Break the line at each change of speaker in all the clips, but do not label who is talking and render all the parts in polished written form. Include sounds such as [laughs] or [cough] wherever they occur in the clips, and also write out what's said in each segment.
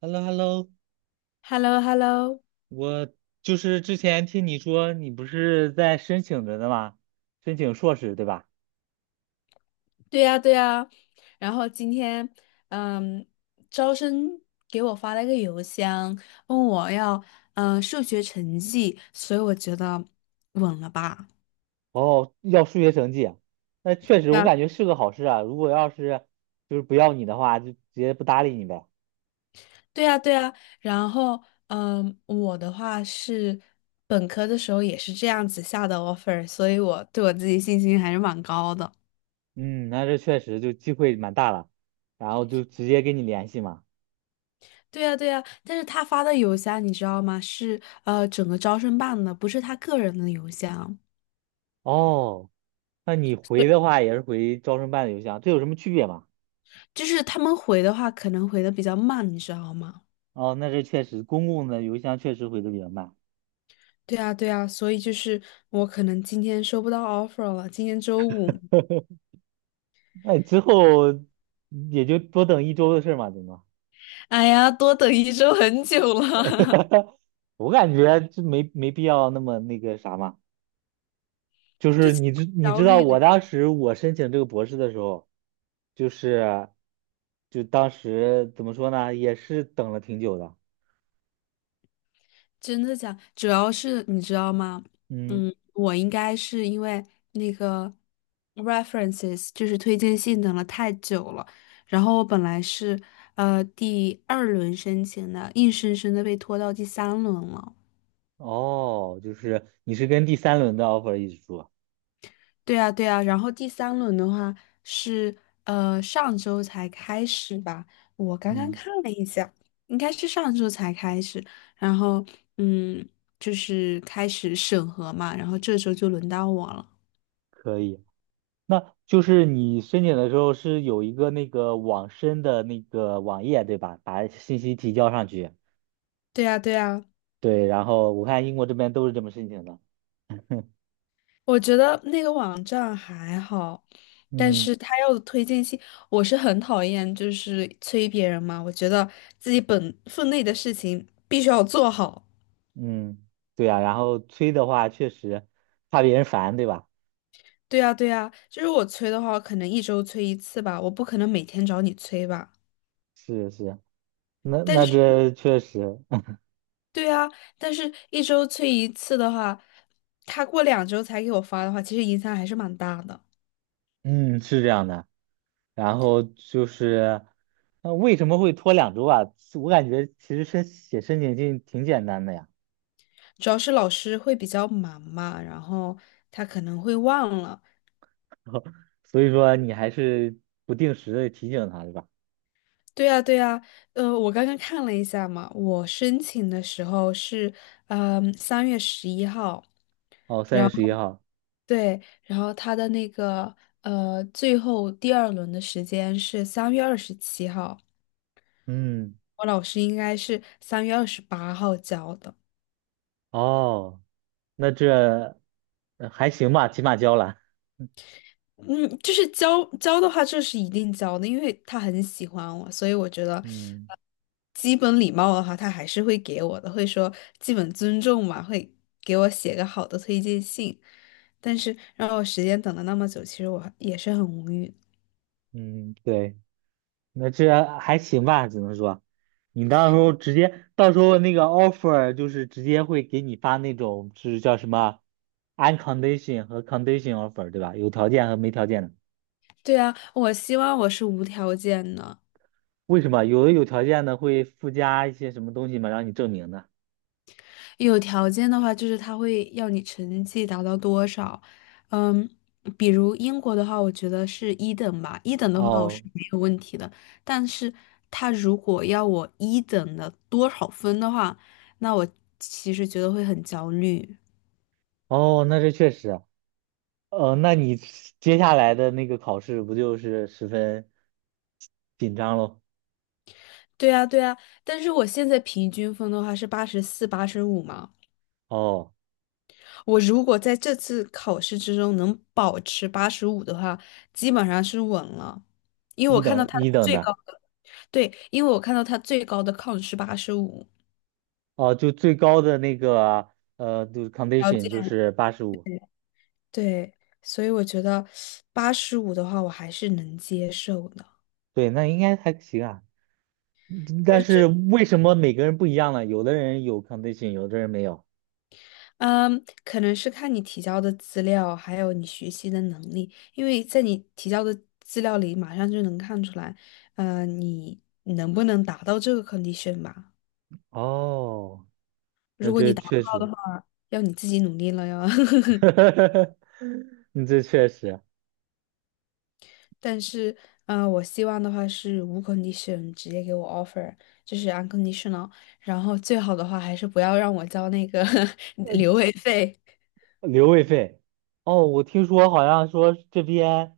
h e l l o h e l l o
h e l l o h e l l o
我就是之前听你说你不是在申请着的吗？申请硕士对吧？
对呀，对呀。然后今天，嗯，招生给我发了一个邮箱，问我要，数学成绩，所以我觉得稳了吧？
哦，要数学成绩啊。那确实我感
然
觉是个好事啊。如果就是不要你的话，就直接不搭理你呗。
对呀，对呀。然后，我的话是本科的时候也是这样子下的 offer，所以我对我自己信心还是蛮高的。
嗯，那这确实就机会蛮大了，然后就直接跟你联系嘛。
对呀，对呀。但是他发的邮箱你知道吗？是整个招生办的，不是他个人的邮箱。
哦，那你回的
对，
话也是回招生办的邮箱，这有什么区别吗？
就是他们回的话，可能回的比较慢，你知道吗？
哦，那这确实公共的邮箱确实回的比较慢，
对啊，对啊，所以就是我可能今天收不到 offer 了，今天周五，
那之后也就多等一周的事儿嘛，对吗？
哎呀，多等一周很久了，
[laughs] 我感觉就没必要那么那个啥嘛。就是你知
[laughs]
你
焦
知道，
虑
我
的。
当时我申请这个博士的时候，就是就当时怎么说呢，也是等了挺久的。
真的假？主要是你知道吗？
嗯，
我应该是因为那个 references 就是推荐信等了太久了，然后我本来是第二轮申请的，硬生生的被拖到第三轮了。
哦，就是你是跟第三轮的 offer 一起说。
对啊，对啊，然后第三轮的话是上周才开始吧，我刚刚
嗯，
看了一下，应该是上周才开始，然后嗯，就是开始审核嘛，然后这周就轮到我了。
可以。那就是你申请的时候是有一个那个网申的那个网页，对吧？把信息提交上去。
对呀对呀，
对，然后我看英国这边都是这么申请的。
我觉得那个网站还好，但是
嗯。
他要的推荐信，我是很讨厌，就是催别人嘛，我觉得自己本分内的事情必须要做好。
嗯，对呀、然后催的话，确实怕别人烦，对吧？
对呀，对呀，就是我催的话，可能一周催一次吧，我不可能每天找你催吧。
是是，那
但
那
是，
这确实。
对啊，但是一周催一次的话，他过两周才给我发的话，其实影响还是蛮大的。
[laughs] 嗯，是这样的。然后就是，那为什么会拖2周啊？我感觉其实申请信挺简单的呀。
主要是老师会比较忙嘛，然后他可能会忘了。
[laughs] 所以说你还是不定时的提醒他，对吧？
对呀，对呀，我刚刚看了一下嘛，我申请的时候是，3月11号。
哦，三
然
月十
后。
一号，
对，然后他的那个最后第二轮的时间是3月27号，
嗯，
我老师应该是3月28号交的。
哦，那这还行吧，起码交了。
嗯，就是交的话，这是一定交的，因为他很喜欢我，所以我觉得
[laughs] 嗯
呃基本礼貌的话，他还是会给我的，会说基本尊重嘛，会给我写个好的推荐信。但是让我时间等了那么久，其实我也是很无语。
嗯，对。那这还行吧，只能说，你到时候直接，到时候那个 offer 就是直接会给你发那种，是叫什么 uncondition 和 condition offer，对吧？有条件和没条件的。
对啊，我希望我是无条件的。
为什么有的有条件的会附加一些什么东西嘛，让你证明的？
有条件的话，就是他会要你成绩达到多少，嗯，比如英国的话，我觉得是一等吧，一等的话我
哦
是没有问题的，但是他如果要我一等的多少分的话，那我其实觉得会很焦虑。
哦，那这确实啊。那你接下来的那个考试不就是十分紧张喽？
对啊，对啊，但是我现在平均分的话是84、八十五嘛，
哦，
我如果在这次考试之中能保持八十五的话，基本上是稳了，因为我
一
看到
等
他
一等
最高。
的。
对，因为我看到他最高的 count 是八十五，
哦，就最高的那个就是
条
condition 就
件。
是85，
对，所以我觉得八十五的话，我还是能接受的。
对，那应该还行啊。
但
但是
是，
为什么每个人不一样呢？有的人有 condition，有的人没有。
嗯，可能是看你提交的资料，还有你学习的能力，因为在你提交的资料里，马上就能看出来，你能不能达到这个 condition 吧？
哦，那这确实。
要你自己努力了哟。[laughs]
[laughs] 你这确实
但是，我希望的话是无 condition 直接给我 offer，就是 unconditional。然后最好的话还是不要让我交那个 [laughs] 留位费。
留位费。哦，我听说好像说这边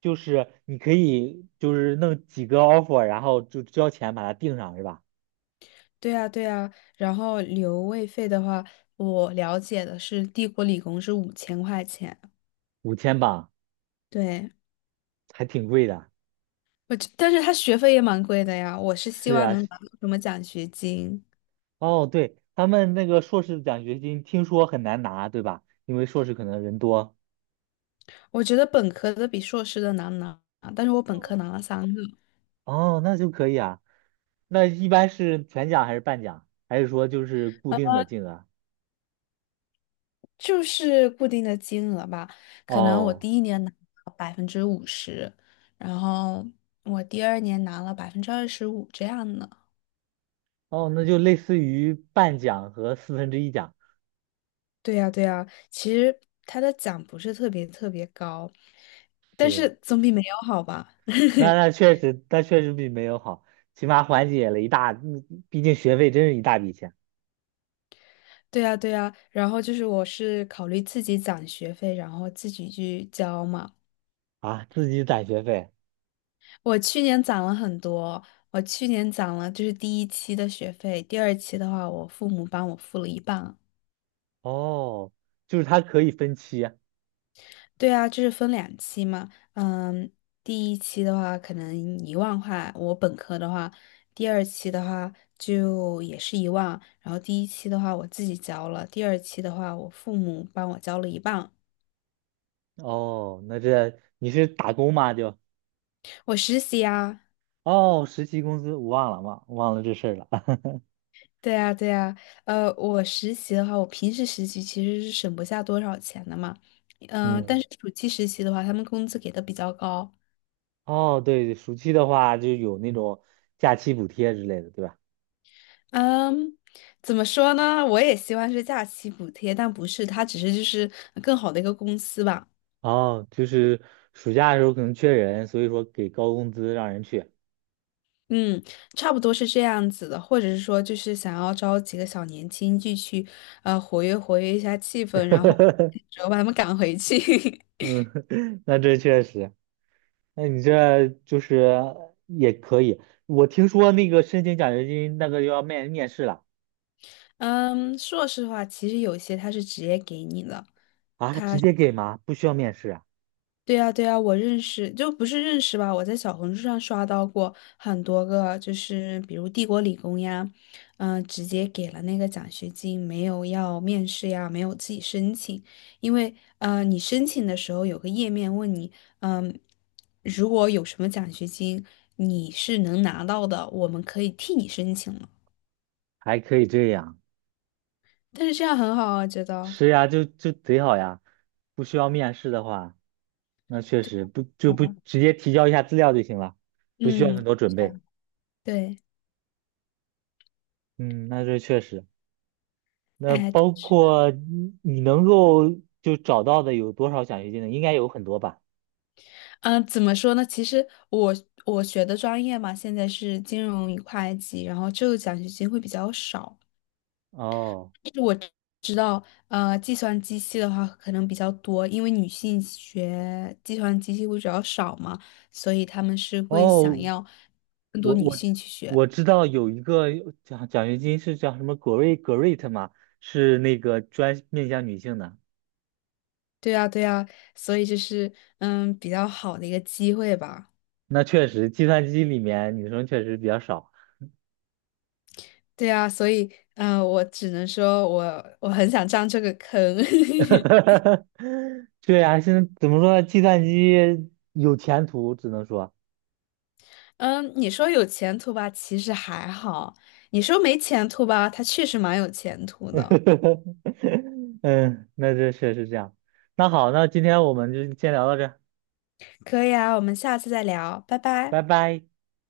就是你可以就是弄几个 offer，然后就交钱把它定上是吧？
对啊，对啊。然后留位费的话，我了解的是帝国理工是5000块钱。
5000镑，
对，
还挺贵的。
但是他学费也蛮贵的呀。我是希
是
望
呀，
能拿到什么奖学金。
哦，对，他们那个硕士奖学金听说很难拿，对吧？因为硕士可能人多。
我觉得本科的比硕士的难拿，但是我本科拿了三个。
哦，那就可以啊。那一般是全奖还是半奖，还是说就是固定的金额？
就是固定的金额吧，可能我
哦
第一年拿了50%，然后我第二年拿了25%这样的。
哦，那就类似于半奖和四分之一奖。
对呀，对呀，其实他的奖不是特别特别高，但
对，
是总比没有好吧？
那
[laughs]
那确实，那确实比没有好，起码缓解了一大，毕竟学费真是一大笔钱。
对呀，对呀，然后就是我是考虑自己攒学费，然后自己去交嘛。
啊，自己攒学费。
我去年攒了很多，我去年攒了就是第一期的学费，第二期的话我父母帮我付了一半。
哦，就是它可以分期啊。
对啊，就是分两期嘛。嗯，第一期的话可能1万块，我本科的话，第二期的话就也是一万，然后第一期的话我自己交了，第二期的话我父母帮我交了一半。
哦，那这你是打工吗？就。
我实习啊，
哦，实习工资我忘了，忘了这事儿了。[laughs]
对啊，对啊，我实习的话，我平时实习其实是省不下多少钱的嘛，
嗯，
但是暑期实习的话，他们工资给的比较高。
哦，对，暑期的话就有那种假期补贴之类的，对吧？
嗯，怎么说呢？我也希望是假期补贴，但不是，它只是就是更好的一个公司吧。
哦，就是暑假的时候可能缺人，所以说给高工资让人去。
嗯，差不多是这样子的，或者是说就是想要招几个小年轻进去，活跃活跃一下气氛，然后主
[laughs]
要把他们赶回去。
嗯，[laughs] 那这确实，那你这就是也可以。我听说那个申请奖学金那个要面试了。
[laughs] 嗯，硕士的话，其实有些他是直接给你的，
啊，直接给吗？不需要面试啊？
对呀，对呀，我认识，就不是认识吧？我在小红书上刷到过很多个，就是比如帝国理工呀，直接给了那个奖学金，没有要面试呀，没有自己申请，因为你申请的时候有个页面问你，嗯、如果有什么奖学金，你是能拿到的，我们可以替你申请了。
还可以这样？
但是这样很好啊，觉得，
是呀，就贼好呀，不需要面试的话。那确实不就不直接提交一下资料就行了，不需要
嗯，
很多准
是
备。
啊，对，
嗯，那这确实。那
哎。
包括你能够就找到的有多少奖学金呢？应该有很多吧？
怎么说呢？其实我学的专业嘛，现在是金融与会计，然后这个奖学金会比较少。
哦
但是我知道，计算机系的话可能比较多，因为女性学计算机系会比较少嘛，所以他们是会想
哦，
要更多
我
女
我
性去学。
我知道有一个奖学金是叫什么 Great 嘛，是那个专面向女性的。
对啊，对啊，所以这是比较好的一个机会吧。
那确实，计算机里面女生确实比较少。
对啊，所以我只能说我很想上这个坑。[laughs]
[laughs] 对呀，现在怎么说呢？计算机有前途，只能说。
嗯，你说有前途吧，其实还好；你说没前途吧，他确实蛮有前途的。
[laughs] 嗯，那这确实这样。那好，那今天我们就先聊到这儿。
可以啊，我们下次再聊，拜拜。
拜拜。